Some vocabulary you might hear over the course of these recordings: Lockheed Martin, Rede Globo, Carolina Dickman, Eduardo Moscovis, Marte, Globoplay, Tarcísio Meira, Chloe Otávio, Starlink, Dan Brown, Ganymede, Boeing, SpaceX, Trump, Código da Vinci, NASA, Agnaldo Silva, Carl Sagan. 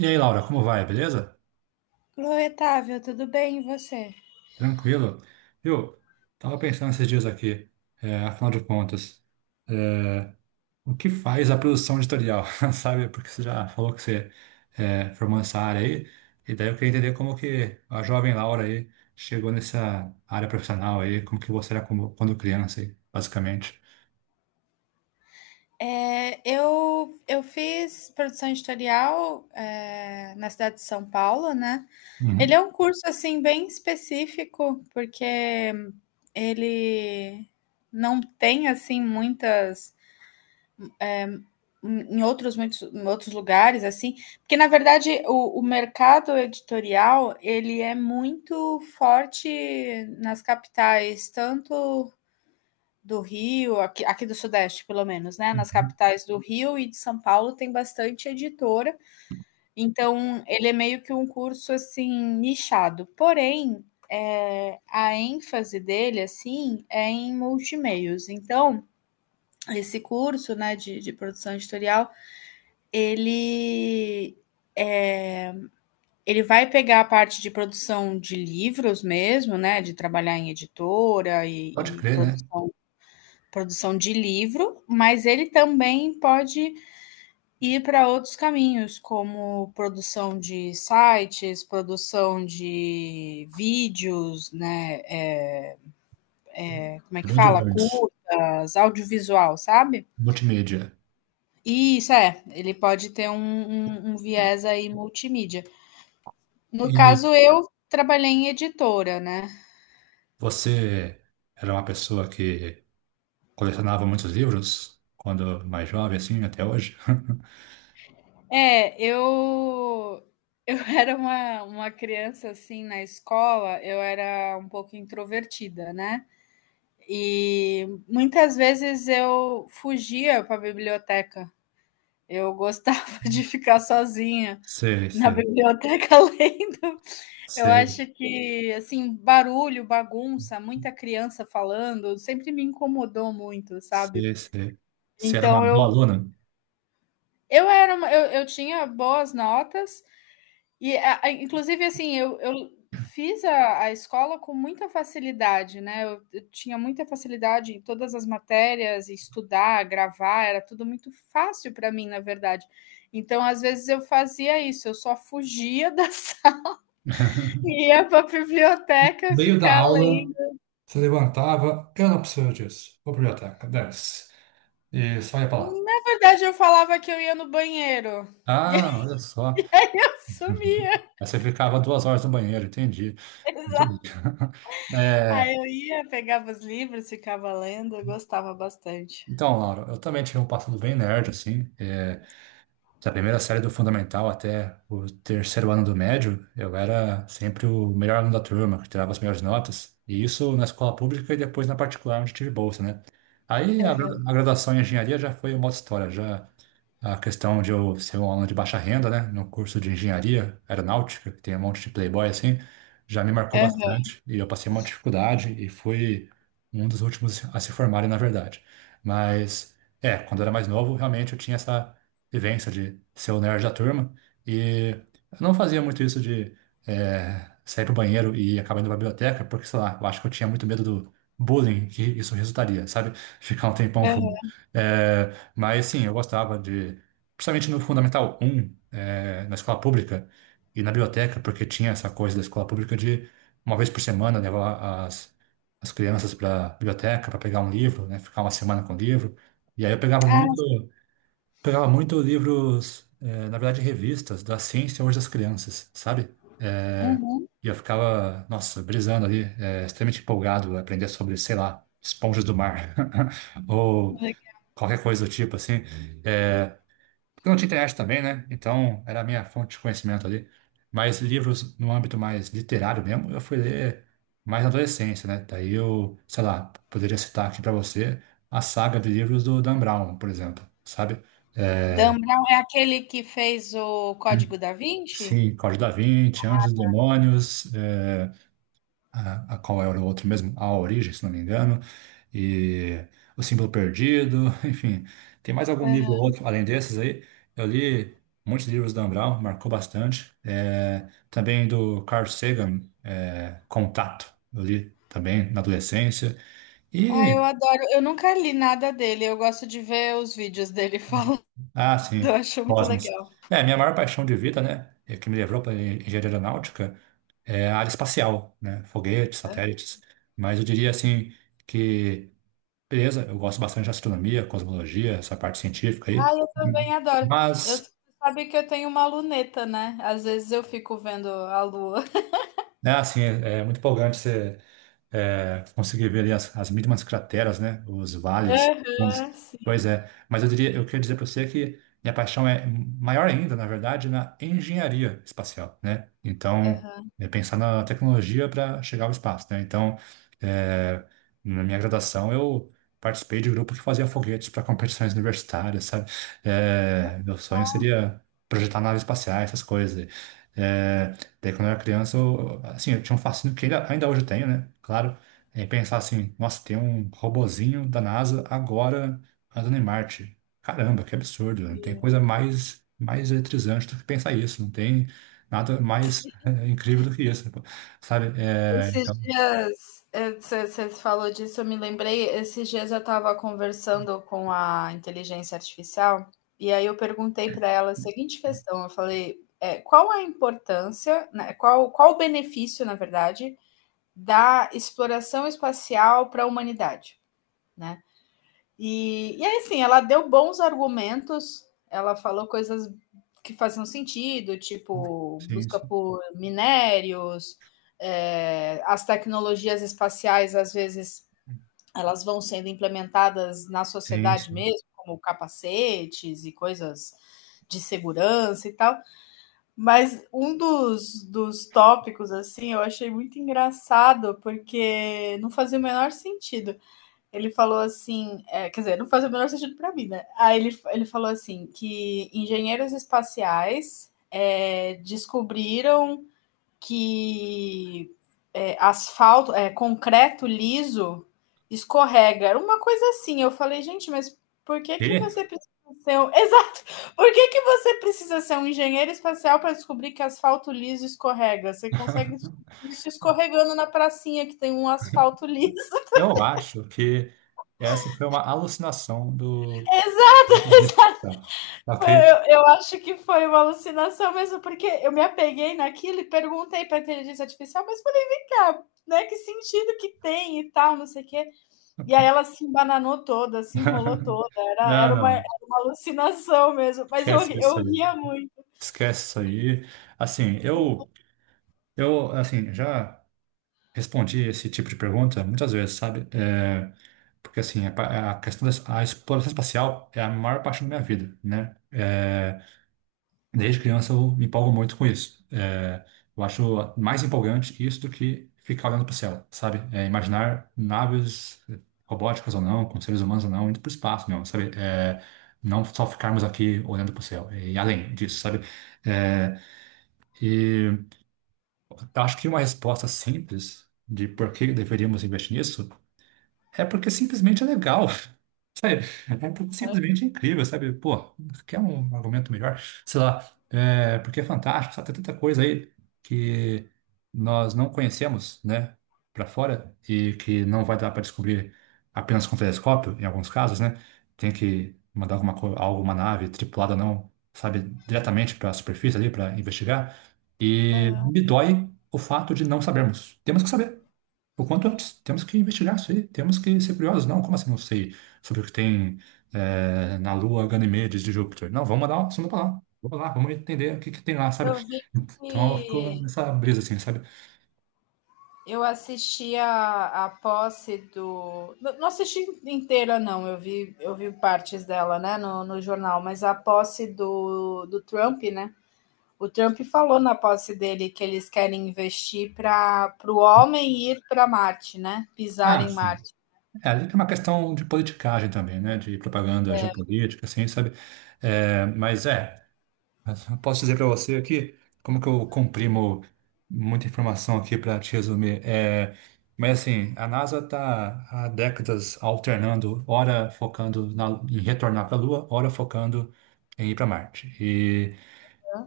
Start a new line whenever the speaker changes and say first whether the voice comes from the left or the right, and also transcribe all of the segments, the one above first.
right: E aí, Laura, como vai? Beleza?
left: Chloe Otávio, tudo bem e você?
right: Tranquilo? Viu? Tava pensando esses dias aqui, afinal de contas, é, o que faz a produção editorial, sabe? Porque você já falou que você formou essa área aí, e daí eu queria entender como que a jovem Laura aí chegou nessa área profissional aí, como que você era quando criança aí, basicamente.
left: Eu fiz produção editorial na cidade de São Paulo, né? Ele
right: Uhum.
left: é um curso assim bem específico, porque ele não tem assim muitas em outros muitos em outros lugares assim, porque na verdade o mercado editorial ele é muito forte nas capitais, tanto do Rio, aqui, aqui do Sudeste, pelo menos, né? Nas
right: Uhum.
left: capitais do Rio e de São Paulo tem bastante editora. Então, ele é meio que um curso assim nichado. Porém, a ênfase dele, assim, é em multimeios. Então, esse curso, né, de produção editorial, ele é, ele vai pegar a parte de produção de livros mesmo, né, de trabalhar em editora
right: Pode
left: e, e
right: crer,
left: produ
right: né?
left: produção de livro, mas ele também pode ir para outros caminhos, como produção de sites, produção de vídeos, né? É, como é
right: É,
left: que
right: bem
left: fala?
right: diverso.
left: Curtas, audiovisual, sabe?
right: Multimídia.
left: E isso é, ele pode ter um viés aí multimídia. No
right: E
left: caso, eu trabalhei em editora, né?
right: você era uma pessoa que colecionava muitos livros quando mais jovem, assim, até hoje.
left: É, eu eu era uma criança, assim, na escola, eu era um pouco introvertida, né, e muitas vezes eu fugia para a biblioteca. Eu gostava de ficar sozinha
right: Sei,
left: na
right: sei,
left: biblioteca lendo. Eu
right: sei,
left: acho que, assim, barulho, bagunça, muita criança falando, sempre me incomodou muito, sabe.
right: sei, sei. Você era uma
left: Então
right: boa
left: eu
right: aluna?
left: eu era uma eu tinha boas notas. E a inclusive, assim, eu fiz a escola com muita facilidade, né, eu tinha muita facilidade em todas as matérias, em estudar, gravar, era tudo muito fácil para mim, na verdade. Então, às vezes, eu fazia isso, eu só fugia da sala e ia para a biblioteca
right: Meio da
left: ficar
right: aula,
left: lendo.
right: se levantava, eu não preciso disso. Vou pra biblioteca, dane. E só ia pra lá.
left: Na verdade, eu falava que eu ia no banheiro e eu
right: Ah, olha só.
left: sumia.
right: Aí você ficava 2 horas no banheiro, entendi. Muito bem.
left: Exato.
right: É,
left: Aí eu ia, pegava os livros, ficava lendo, eu gostava bastante.
right: então, Laura, eu também tive um passado bem nerd, assim. Da primeira série do fundamental até o terceiro ano do médio, eu era sempre o melhor aluno da turma, que tirava as melhores notas. E isso na escola pública e depois na particular, onde tive bolsa, né? Aí a graduação em engenharia já foi uma outra história, já a questão de eu ser um aluno de baixa renda, né, no curso de engenharia aeronáutica, que tem um monte de playboy assim, já me marcou
left: Aham,
right: bastante e eu passei uma dificuldade e fui um dos últimos a se formarem, na verdade. Mas, quando eu era mais novo, realmente eu tinha essa vivência de ser o nerd da turma e eu não fazia muito isso de sair pro banheiro e acabar indo pra biblioteca, porque, sei lá, eu acho que eu tinha muito medo do bullying que isso resultaria, sabe? Ficar um tempão fora.
left: aham.
right: É, mas sim, eu gostava de, principalmente no Fundamental um, na escola pública e na biblioteca, porque tinha essa coisa da escola pública de uma vez por semana levar as crianças para biblioteca para pegar um livro, né, ficar uma semana com o livro. E aí eu
left: Ah,
right: pegava muito livros, na verdade revistas da ciência hoje das crianças, sabe?
left: uhum.
right: E eu ficava, nossa, brisando ali, extremamente empolgado a aprender sobre, sei lá, esponjas do mar ou qualquer coisa do tipo assim. Porque não tinha internet também, né? Então era a minha fonte de conhecimento ali. Mas livros no âmbito mais literário mesmo, eu fui ler mais na adolescência, né? Daí eu, sei lá, poderia citar aqui para você a saga de livros do Dan Brown, por exemplo, sabe?
left: Dan Brown é aquele que fez o Código da Vinci?
right: Sim. Código da Vinci, Anjos e Demônios, a qual era o outro mesmo, a origem, se não me engano, e o símbolo perdido, enfim, tem mais algum livro ou
left: Aham.
right: outro além desses aí. Eu li muitos livros do Dan Brown, marcou bastante. Também do Carl Sagan, Contato, eu li também na adolescência.
left: Ah, eu
right: E,
left: adoro. Eu nunca li nada dele. Eu gosto de ver os vídeos dele falando.
right: ah, sim,
left: Eu acho muito
right: Cosmos.
left: legal.
right: Minha maior paixão de vida, né, é que me levou para engenharia aeronáutica, é a área espacial, né, foguetes, satélites. Mas eu diria assim que, beleza, eu gosto bastante de astronomia, cosmologia, essa parte científica aí.
left: Ah, eu também adoro. Eu
right: Mas,
left: você sabe que eu tenho uma luneta, né? Às vezes eu fico vendo a lua.
right: né, assim, é muito empolgante você. Consegui ver ali as mínimas crateras, né? Os vales. Vamos-
left: Aham, sim.
right: Pois é. Mas eu diria, eu queria dizer para você que minha paixão é maior ainda, na verdade, na engenharia espacial, né? Então,
left: Aham,
right: é pensar na tecnologia para chegar ao espaço, né? Então, é, na minha graduação, eu participei de um grupo que fazia foguetes para competições universitárias, sabe? Meu sonho seria projetar naves espaciais, essas coisas. É, Daí, quando eu era criança, eu, assim, eu tinha um fascínio que ainda hoje eu tenho, né? Claro. É pensar assim, nossa, tem um robozinho da NASA agora andando em Marte. Caramba, que absurdo, né? Não tem
left: sim.
right: coisa mais eletrizante do que pensar isso, não tem nada mais incrível do que isso, né? Sabe?
left: Esses
right: Então,
left: dias, você falou disso, eu me lembrei. Esses dias eu estava conversando com a inteligência artificial e aí eu perguntei para ela a seguinte questão: eu falei, é, qual a importância, né, qual o benefício, na verdade, da exploração espacial para a humanidade? Né? E aí, sim, ela deu bons argumentos, ela falou coisas que faziam sentido, tipo
right: sim,
left: busca
right: sim,
left: por minérios, é, as tecnologias espaciais, às vezes, elas vão sendo implementadas na
right: sim,
left: sociedade
right: sim.
left: mesmo, como capacetes e coisas de segurança e tal. Mas um dos tópicos, assim, eu achei muito engraçado, porque não fazia o menor sentido ele falou assim, é, quer dizer, não faz o menor sentido para mim, né? Ele falou assim que engenheiros espaciais descobriram que asfalto, concreto liso escorrega. Era uma coisa assim. Eu falei, gente, mas por que que
right: E
left: você precisa ser um... Exato! Por que que você precisa ser um engenheiro espacial para descobrir que asfalto liso escorrega? Você consegue descobrir isso escorregando na pracinha que tem um asfalto liso.
right: eu acho que essa foi uma alucinação do... do-
left: Exato!
right: Ok?
left: Eu acho que foi uma alucinação mesmo, porque eu me apeguei naquilo e perguntei para a inteligência artificial, mas falei, vem cá, né? Que sentido que tem e tal, não sei o quê. E aí ela se embananou toda, se enrolou toda,
right: Não,
left: era
right: não,
left: uma alucinação mesmo, mas
right: esquece isso
left: eu
right: aí.
left: ria muito.
right: Esquece isso aí. Assim, eu, assim, já respondi esse tipo de pergunta muitas vezes, sabe? Porque, assim, a questão da a exploração espacial é a maior parte da minha vida, né? Desde criança eu me empolgo muito com isso. Eu acho mais empolgante isso do que ficar olhando para o céu, sabe? Imaginar naves robóticas ou não, com seres humanos ou não, indo para o espaço mesmo, sabe? Não só ficarmos aqui olhando para o céu, e além disso, sabe? É, e acho que uma resposta simples de por que deveríamos investir nisso é porque simplesmente é legal, sabe? É porque simplesmente é incrível, sabe? Pô, quer um argumento melhor? Sei lá, porque é fantástico, sabe? Tem tanta coisa aí que nós não conhecemos, né? Para fora e que não vai dar para descobrir apenas com telescópio, em alguns casos, né? Tem que mandar alguma nave tripulada, não, sabe? Diretamente para a superfície ali para investigar. E
left: É,
right: me dói o fato de não sabermos. Temos que saber. O quanto antes, temos que investigar isso aí, temos que ser curiosos. Não, como assim não sei sobre o que tem na Lua Ganymedes de Júpiter? Não, vamos mandar uma sonda pra lá. Vamos lá, vamos entender o que, que tem lá,
left: eu
right: sabe?
left: vi
right: Então ficou
left: que
right: nessa brisa assim, sabe?
left: eu assisti a posse do. Não assisti inteira, não. Eu vi partes dela, né, no jornal, mas a posse do Trump, né? O Trump falou na posse dele que eles querem investir para o homem ir para Marte, né? Pisar
right: Ah,
left: em
right: sim.
left: Marte.
right: Ali tem uma questão de politicagem também, né? De propaganda geopolítica, assim, sabe? Mas é. Posso dizer para você aqui como que eu comprimo muita informação aqui para te resumir. Mas assim, a NASA está há décadas alternando, ora focando em retornar para a Lua, ora focando em ir para Marte.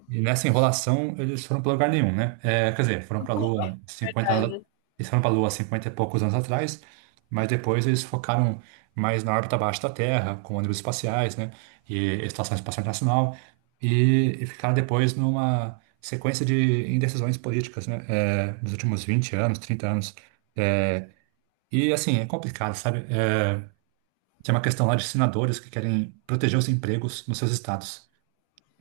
right: E nessa enrolação, eles foram para lugar nenhum, né? Quer dizer, foram para a Lua 50 e poucos anos atrás, mas depois eles focaram mais na órbita abaixo da Terra, com ônibus espaciais, né? E Estação Espacial Internacional, e ficaram depois numa sequência de indecisões políticas, né? Nos últimos 20 anos, 30 anos. É, e assim, é complicado, sabe? Tem uma questão lá de senadores que querem proteger os empregos nos seus estados.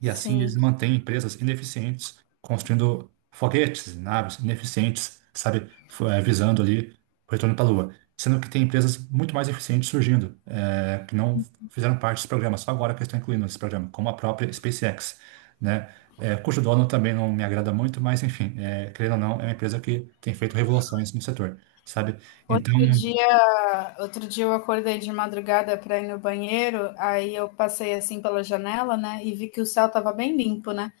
right: E assim eles
left: Sim.
right: mantêm empresas ineficientes, construindo foguetes, naves ineficientes, sabe, visando ali o retorno para a Lua. Sendo que tem empresas muito mais eficientes surgindo, que não fizeram parte desse programa, só agora que estão incluindo esse programa, como a própria SpaceX, né? Cujo dono também não me agrada muito, mas enfim, querendo ou não, é uma empresa que tem feito revoluções no setor, sabe? Então,
left: Outro dia eu acordei de madrugada para ir no banheiro, aí eu passei assim pela janela, né, e vi que o céu estava bem limpo, né?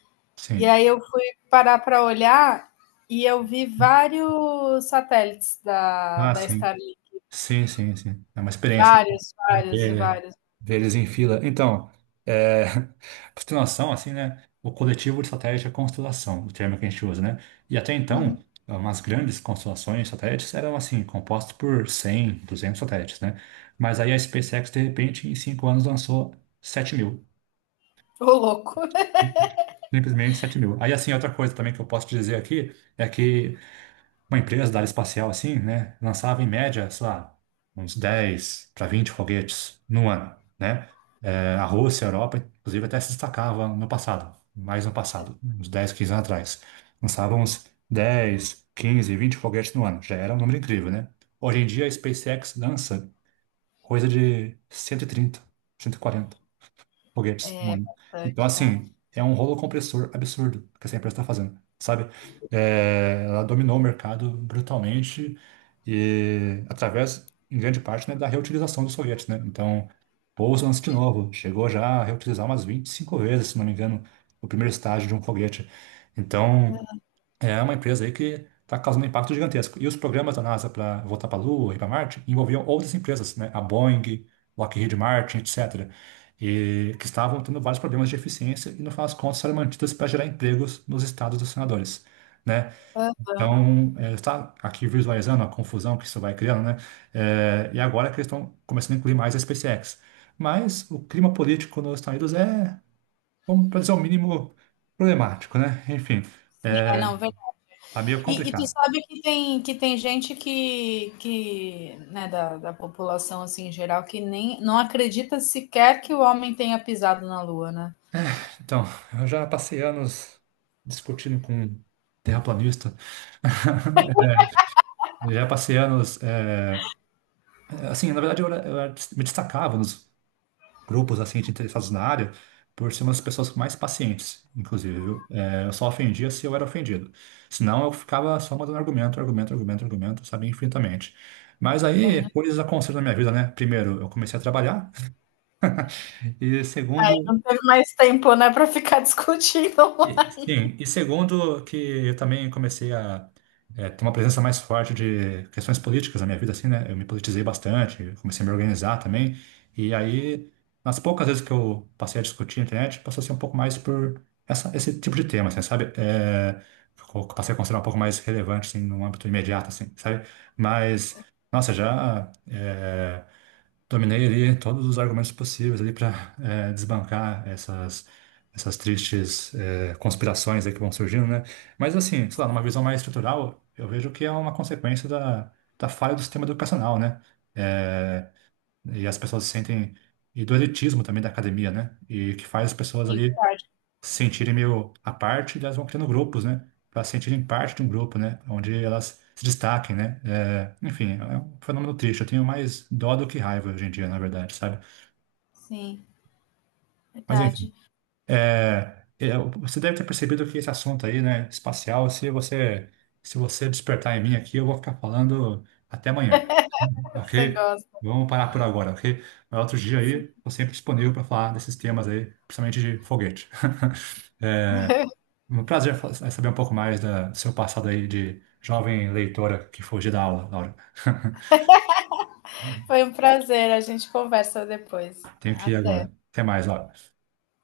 left: E
right: sim.
left: aí eu fui parar para olhar e eu vi vários satélites
right: Ah,
left: da
right: sim.
left: Starlink,
right: Sim, sim, sim. É uma experiência.
left: vários, vários,
right: É,
left: vários.
right: Ver eles em fila. Então, é, constelação, assim, né? O coletivo de satélites é constelação, o termo que a gente usa, né? E até então, umas grandes constelações de satélites eram, assim, compostas por 100, 200 satélites, né? Mas aí a SpaceX, de repente, em 5 anos lançou 7.000.
left: Ô, louco.
right: Simplesmente 7.000. Aí, assim, outra coisa também que eu posso dizer aqui é que uma empresa da área espacial assim, né, lançava em média, sei lá, uns 10 para 20 foguetes no ano, né? A Rússia, a Europa, inclusive, até se destacava no passado, mais no passado, uns 10, 15 anos atrás. Lançavam uns 10, 15, 20 foguetes no ano. Já era um número incrível, né? Hoje em dia, a SpaceX lança coisa de 130, 140 foguetes no ano. Então,
left: Bastante, né?
right: assim, é um rolo compressor absurdo que essa empresa está fazendo, sabe? Ela dominou o mercado brutalmente e através, em grande parte, né, da reutilização dos foguetes, né? Então, pouso antes de novo, chegou já a reutilizar umas 25 vezes, se não me engano, o primeiro estágio de um foguete. Então, é uma empresa aí que está causando um impacto gigantesco. E os programas da NASA para voltar para a Lua e para Marte envolviam outras empresas, né? A Boeing, Lockheed Martin, etc. E que estavam tendo vários problemas de eficiência e, no final das contas, foram mantidas para gerar empregos nos estados dos senadores. Né?
left: Uhum.
right: Então, está aqui visualizando a confusão que isso vai criando, né? E agora que eles estão começando a incluir mais a SpaceX. Mas o clima político nos Estados Unidos é, vamos para dizer o mínimo, problemático, né? Enfim,
left: É,
right: é,
left: não, verdade.
right: tá meio
left: Tu
right: complicado.
left: sabe que tem gente que né, da população assim, em geral que nem não acredita sequer que o homem tenha pisado na lua, né?
right: Então, eu já passei anos discutindo com terraplanista. Eu já passei anos, assim, na verdade eu, me destacava nos grupos assim de interessados na área por ser uma das pessoas mais pacientes, inclusive. Viu? Eu só ofendia se eu era ofendido. Senão eu ficava só mandando argumento, argumento, argumento, argumento, sabe, infinitamente. Mas aí, coisas aconteceram na minha vida, né? Primeiro, eu comecei a trabalhar e segundo,
left: Não teve mais tempo, né, para ficar discutindo.
right: Sim, e segundo que eu também comecei a ter uma presença mais forte de questões políticas na minha vida, assim, né? Eu me politizei bastante, comecei a me organizar também, e aí, nas poucas vezes que eu passei a discutir na internet, passou a ser um pouco mais por esse tipo de tema, assim, sabe? Passei a considerar um pouco mais relevante, assim, no âmbito imediato, assim, sabe? Mas, nossa, já. Dominei ali todos os argumentos possíveis ali para desbancar essas tristes conspirações aí que vão surgindo, né? Mas assim, sei lá, numa visão mais estrutural, eu vejo que é uma consequência da falha do sistema educacional, né? Eh, e as pessoas se sentem e do elitismo também da academia, né? E que faz as pessoas
left: Sim,
right: ali
left: verdade.
right: se sentirem meio à parte, elas vão criando grupos, né? Para se sentirem parte de um grupo, né? Onde elas se destaquem, né? Enfim, é um fenômeno triste. Eu tenho mais dó do que raiva hoje em dia, na verdade, sabe?
left: Sim,
right: Mas enfim,
left: verdade.
right: você deve ter percebido que esse assunto aí, né, espacial, se você despertar em mim aqui, eu vou ficar falando até amanhã,
left: Você
right: ok?
left: gosta.
right: Vamos parar por agora, ok? Mas outro dia aí, estou sempre disponível para falar desses temas aí, principalmente de foguete. É, Um prazer saber um pouco mais do seu passado aí de jovem leitora que fugiu da aula, Laura.
left: Foi um prazer. A gente conversa depois.
right: Tenho que ir
left: Até.
right: agora. Até mais, Laura.